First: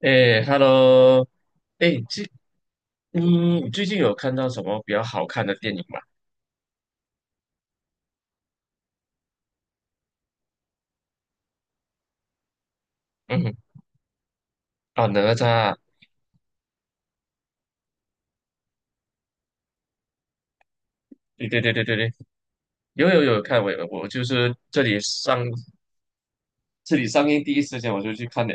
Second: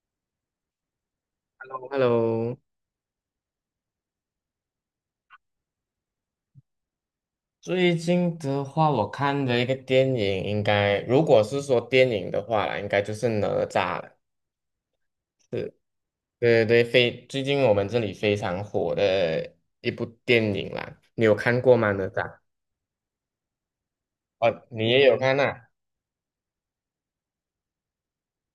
哎，Hello，哎，Hello，最近有看到什么比较好看的电影吗？最近的话，我看的一个电影，应该如果是说电影的话啦，应该就是哪嗯，吒了。啊，哪吒是，啊，对对对，非最近我们这里非常火的一部电影啦，你有对对看对过对吗？对哪对，吒？有有有看，我有我就是哦，这你里也有看上呐、这里上映第一时间我就去看了。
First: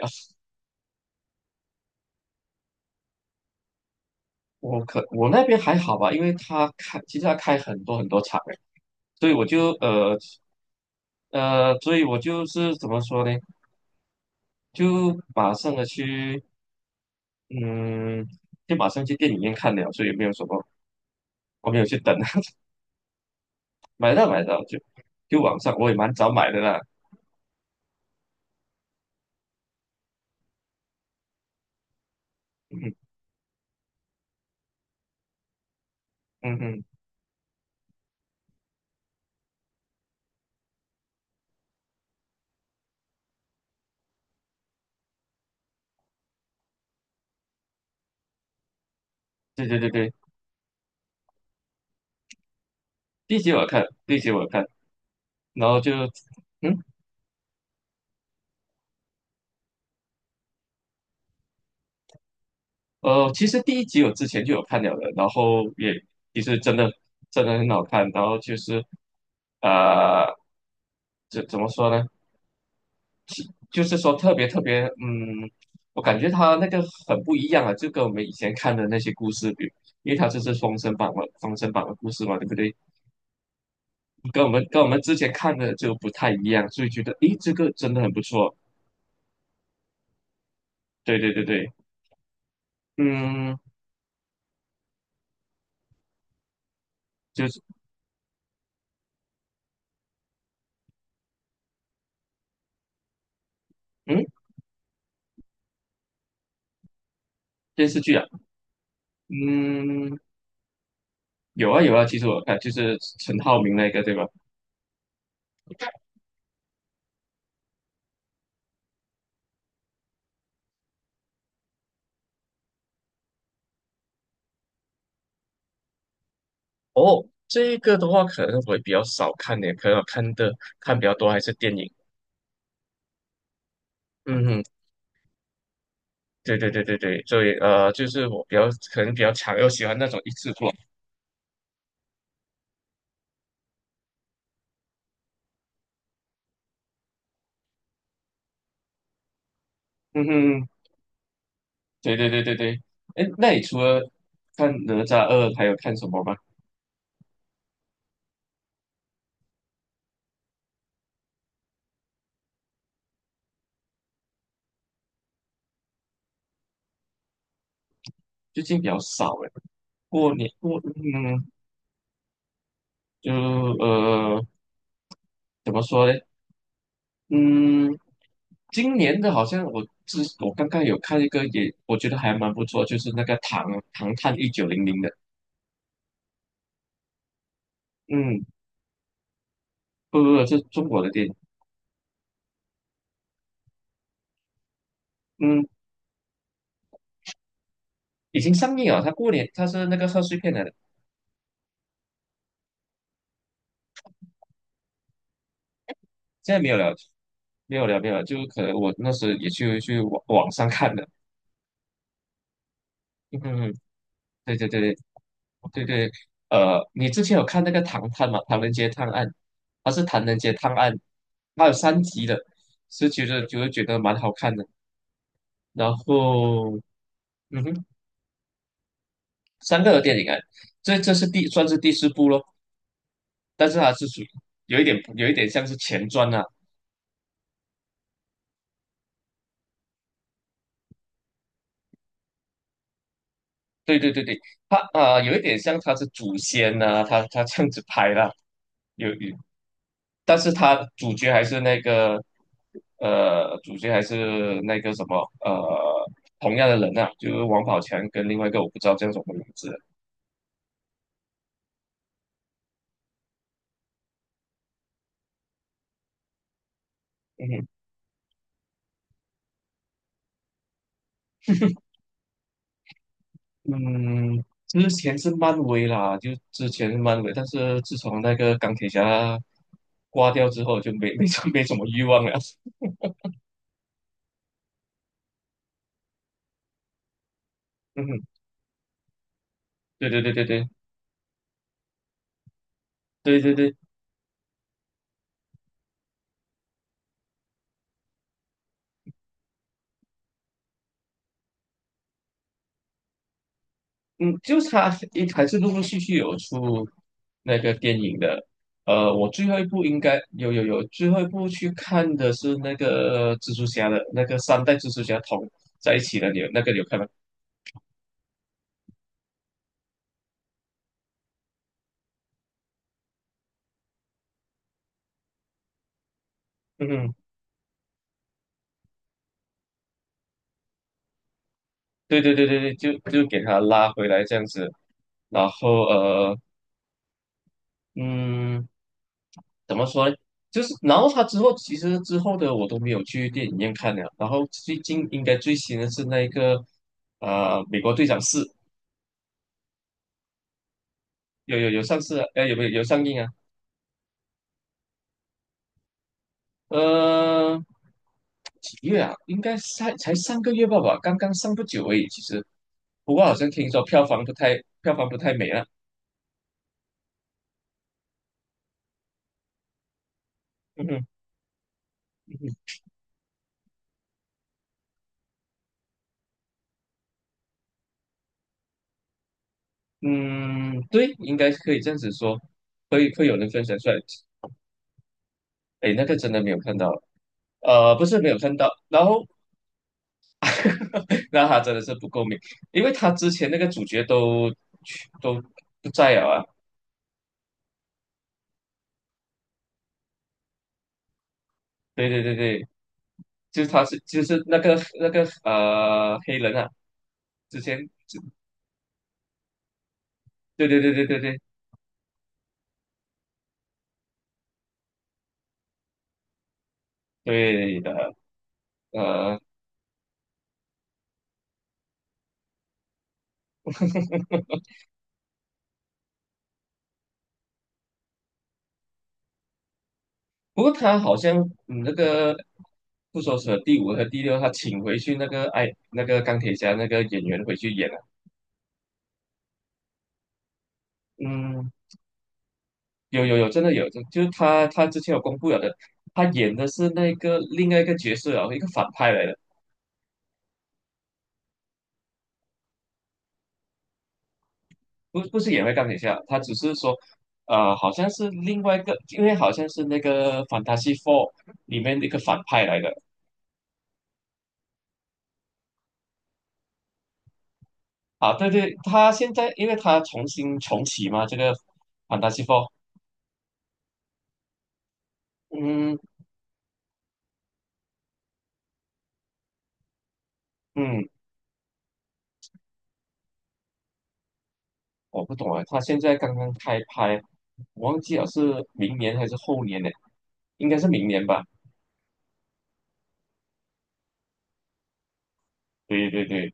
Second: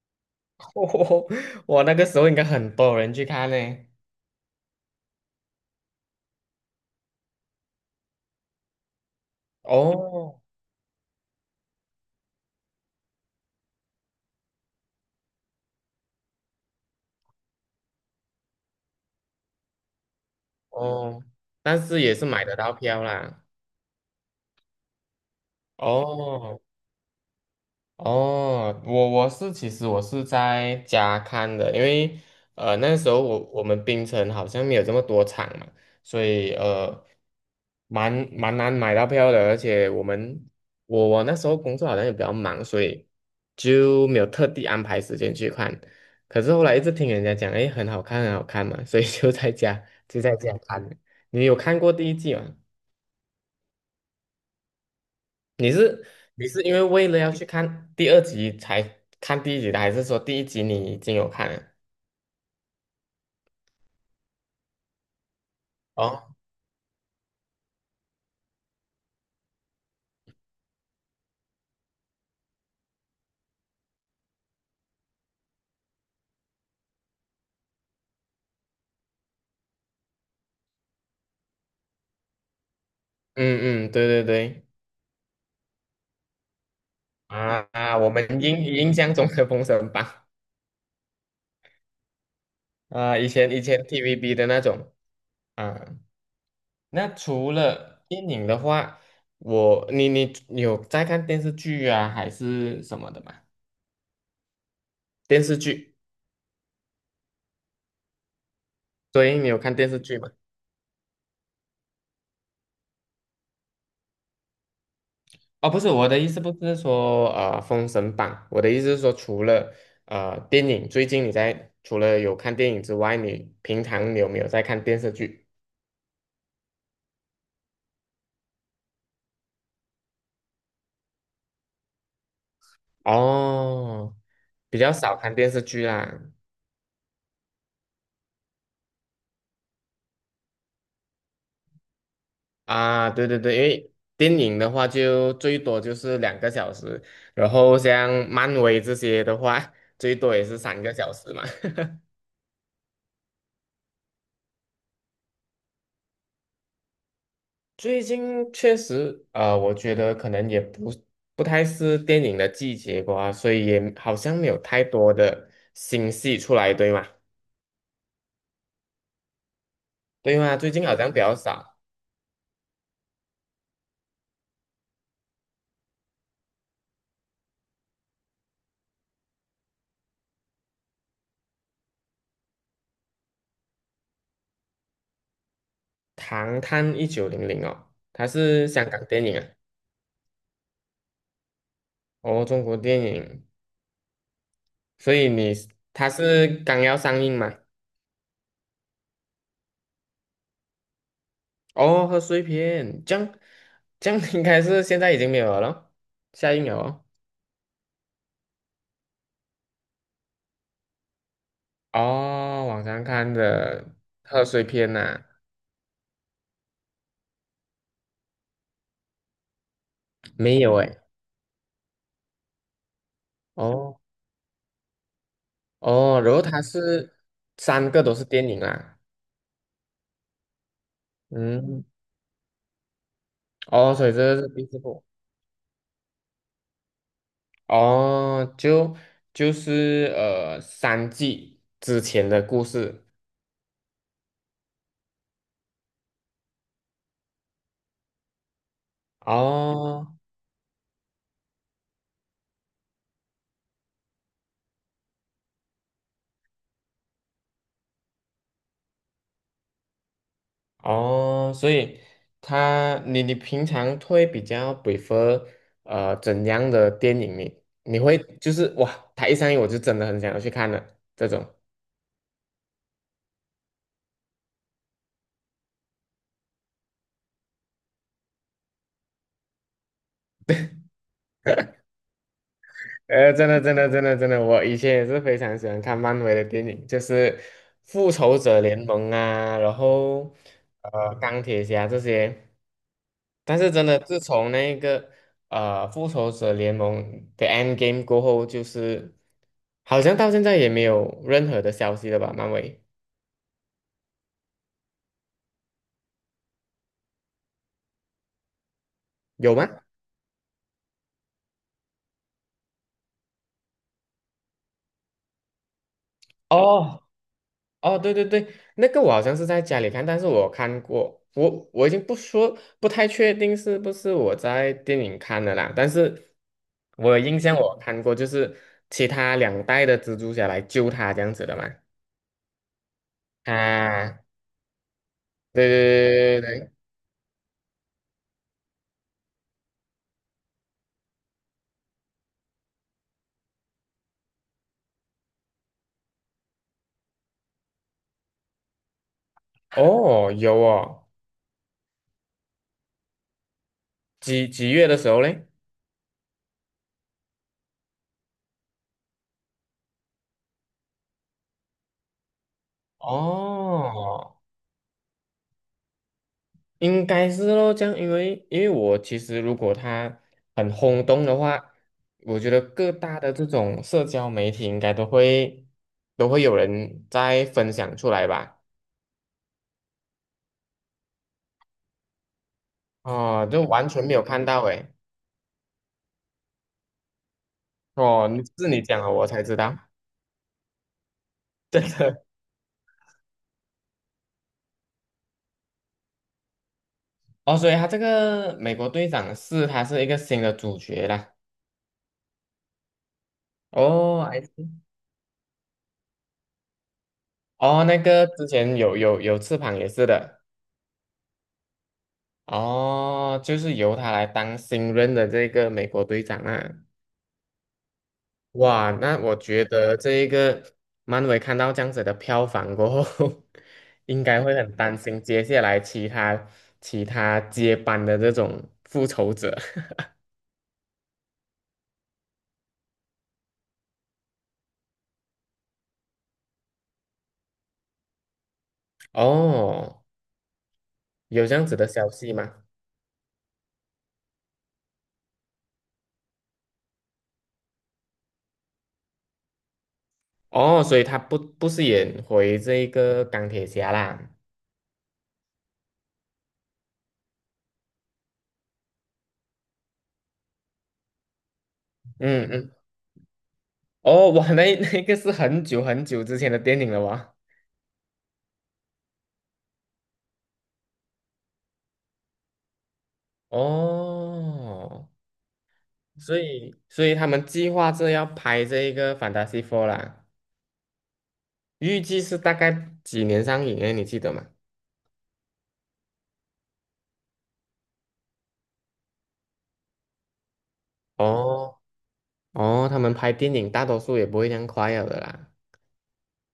哦，我那个时候应该很多人去看嘞。我那边还好吧，因为其实他开很多很多场诶，所以我就哦是怎么说呢，就马上的去嗯，就马上去电影院看了，所以没有什么，哦，我没但有去是也等。是买得到票啦。买到买到，就网上我也蛮早买的哦啦。哦，我我是其实我是在家看的，因为嗯哼，那时候我们槟城好像没有这么多场嘛，所以嗯哼，蛮难买到票的，而且我们我我那时候工作好像也比较忙，所以就没有特地安排时间去看。可是后来一直听人家讲，诶，很好看，很好看嘛，所以就在对对家对对，就在家看。你有看过第一季吗？第一集我有看，第一集我有看，然你后就是你是嗯为了要去看第二集才看第一集的，还是说第一集你已经有看了？呃，其实第一集我之前就有看了的，然后也哦，其实真的真的很好看，然后就是呃怎么说呢？就是说特别特别，我感觉它那个很不一样啊，就跟我们以前看的那些故事比，因为它这是封神榜嘛，封神榜的故事嘛，对不对？嗯嗯，对对跟我们对，跟我们之前看的就不太一样，所以觉得诶，这啊个真啊，的我很不们错。印象中的《封神榜》对对对对，啊，以前嗯，TVB 的那种啊。那就除是了电影的话，我你你你有在看电视剧啊，还是什么的吗？嗯电视剧，电视剧啊，所以你有看电视剧嗯，吗？有啊有啊，其实我看就是陈浩民那个对吧？哦，不是，我的意思不是说《封神榜》，我的意思是说，除了电影，最近除了有看电影之外，你平常你有没有在看电视剧？哦，这个的话可能会比较少看点，可能我看的看比较多还是电影。哦，嗯哼，比较少看电视剧啦。对对对对对，所以就是我比较可能比较强，又喜欢那种一次过。啊，对对对，因为电影的话就最多就是2个小时，然后像漫威这些的话，最嗯多也是哼，3个小时嘛。对对对对对。哎，那你除了看哪吒二，还有看什么吗？最近确实，我觉得可能也不太是电影的季节吧，所以也好像没有太多的新戏出来，对吗？最近比较少哎。过对年吗？最过近好像比较嗯，少，就呃怎么说呢？嗯，今年的好像我刚刚有看一个也，我觉得还蛮不错，就是那个《唐探一九零零》的。《唐探1900》哦，它嗯，是香港电影啊，不不不，这是中国的电影。哦，中国电影，所以你嗯，它是刚要上映嘛？已经上映了。它过年它是那个贺岁片来的，哦，贺岁片，这样应该是现在已经没有了咯现下在映没了有了，哦。没有了，没有了。就可能我那时也去网上看的。哦，网上看嗯，的贺对岁对对对。片呐、哦，对对，你之前有看那个《唐探》吗？《唐人街探案》，它是《唐人街没探有案》，诶。它有三集的，是觉得就是觉得哦蛮好看的。然哦，然后它后，是嗯哼，三个都是电影啊，三个电影啊，这是算是嗯，第四部咯，但是它哦，是所以属于这是第四有一点部，有一点像是前传啊。哦，就是三季之前的故事，对对对对，它有一点像它是祖先啊，它这样子拍啦，有哦但是他主角还是那个，主角还是那个什么，同样的人啊，就是王宝强跟另外一个我不知道叫什么名字，哦，所以你平常会比较 prefer 怎样的电影呢？嗯你会就是哇，他一上映我就真的很想要去看了这种，嗯，之前是漫威啦，就之前是漫威，但是自从那个钢铁侠挂掉之后，就没什么欲望了。哎，真的，真的，真的，真的，我以前也是非常喜欢看漫威的电影，就是《复嗯，仇者联盟》啊，然对对对后对对钢铁侠这些。对对但是对，真的，自从那个《复仇者联盟》的 Endgame 过后，就是好像到现在也没有任何的消息了吧？漫威嗯，就是他还是陆陆续续有出那个电影的。我最有后一吗？部应该有有有，最后一部去看的是那个蜘蛛侠的那个三代蜘蛛侠同在一起的，你有看哦，吗？哦，对对对，那个我好像是在家里看，但是我看过，我已经不说，不太确定是不是我在电影看的啦，但是嗯我哼，有印象看过，就是其他两代的蜘蛛侠来救他这样子的嘛。对对对对对，就给他拉回啊，来这样子，然对后对对对对，对嗯，怎么说呢？就是然后他之后其实之后的我都没有去电影院看了，然后最近应该最新的是那一个美国队长四，哦，有哦，有有有上市啊，有没有上映啊？几月的时候嘞？呃，几月啊？应该才上个月吧，刚刚上不久而已。其实，不过好像听说哦票房不太美啊。应该是咯，这样，因为我其实如果他很嗯哼，轰动的话，我觉得各大的这种社交媒体应该都会有人在分享出来吧？嗯，对，应该可以这样子说，会有哦，人就分享完出来。全没有看到诶。哎，那个真的没有看到，不是哦，没有看到，你讲然了我后 才知道，那他 真的真是不够的。美，因为他之前那个主角都不在了啊。哦，所以他这个美国队长是他是一个新的主角啦。对对对对，就是他是哦，I s 黑人啊。之哦，前，那个之前有翅膀也是的。对对对对对对哦，就是由他来当新任的这个美国队长啊。对的，哇，那我呃，觉得这一个漫威看到这样子的票房过后，应该会很担心接下来其他接班的这种复仇者。不过他好像那个复仇者第五和第六，他请回去那个钢铁侠那个演员回去演了，哦，有这样嗯，子的消息吗？有有有，真的有，就是他之前有公布了的，他演的是那个另外一个角色啊，一个反派来的，哦，所以他不是演回这一个钢铁侠啦。不是演回钢铁侠，他只是说。好像是另外一个，因为好像是那个《Fantasy Four》里面的一个反嗯派嗯，来的，哦，哇，那 那个是很久很久之前的电影了哇。啊，对对，他现在因为他重新重启嘛，这个《f a n t 哦，嗯所以他们计划着要拍这一个《Fantastic f o r 啦。嗯，预计是大概几年上映诶，你记得吗？我不懂啊，他现在刚刚开拍，我忘记了是明年还是后年呢？应该是明年吧？哦哦，他们拍电影大多数也不会这样快了的啦。对对对，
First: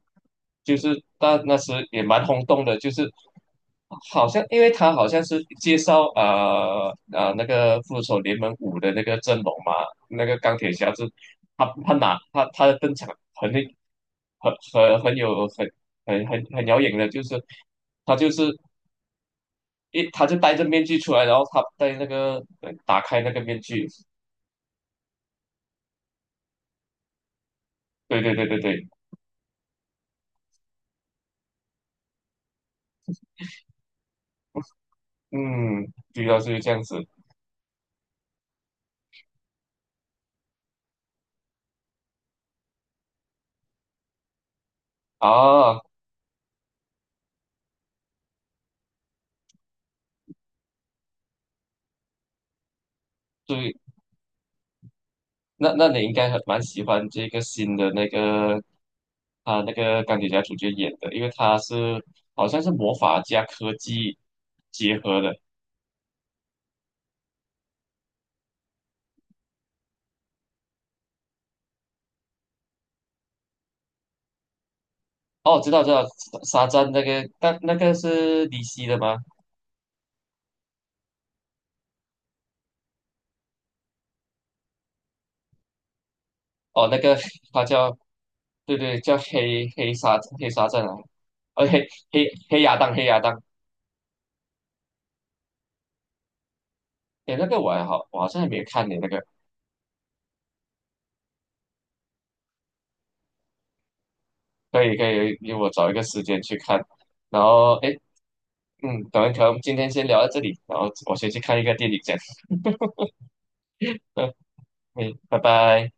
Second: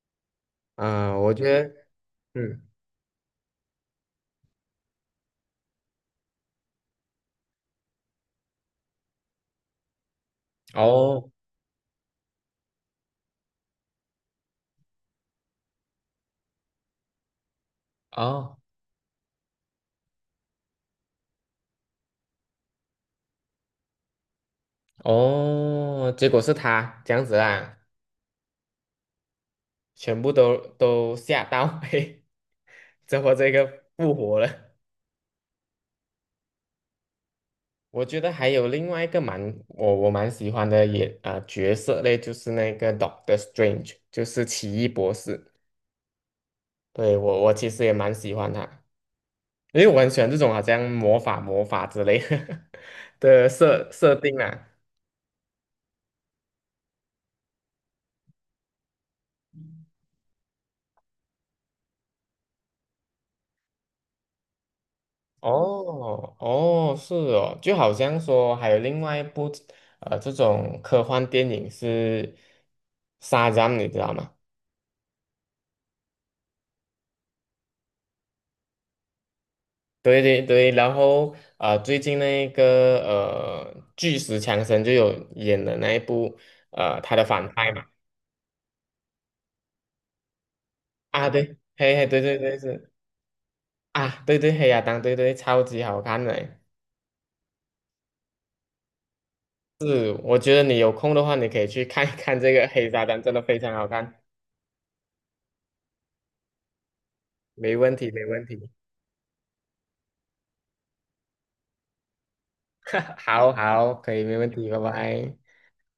就是啊，我那觉那时得，也蛮轰动嗯，的，就是好像因为他好像是介绍那个复仇者联盟五的那个阵容嘛，那个钢铁侠是哦他他哪他他的登场很那很很很有很很很很耀眼的，就是他就是哦他就戴着面具出来，然后他戴那个呃打开那个面具，哦，结果是他这样子啦，对对对对对，全部都吓到，嘿，怎么这个复活了？嗯，主要是这样子我觉得还有另外一个蛮我我蛮喜欢的也啊、角色嘞，就是那个 Doctor Strange,就是奇异博士。啊，对，我其实也蛮喜欢他。因为我很喜欢这种好像魔法之类 的对。设定啊！那你应该很蛮喜欢这个新的那个他那个钢铁侠主角演的，因为好像是魔法加科技结合的。哦哦，是哦，就好像说还有另外一部这种科幻电影是《沙赞》，你知道吗？哦，知道知道，沙赞那个，但那个是 DC 的吗？对对对，然后最近那个巨石强森就有演的那一部哦，那他个的反他派嘛。叫，对对，叫黑沙赞啊，啊对，哦黑嘿嘿，对黑对对黑亚是当黑亚当，啊对对黑亚当对对超级好看的。哎，那个我还好，我好像还没有看你那个。是，我觉得你有空的话，你可以去看一看这个《黑沙滩》，真的非常好看，可以可以，因为我找一个时间去看。然后，没哎，问题，没问题。等一下，可能今天先聊到这里，然后我先去看一个电影，先。好好，可以，没问题，拜 嗯，拜。拜拜。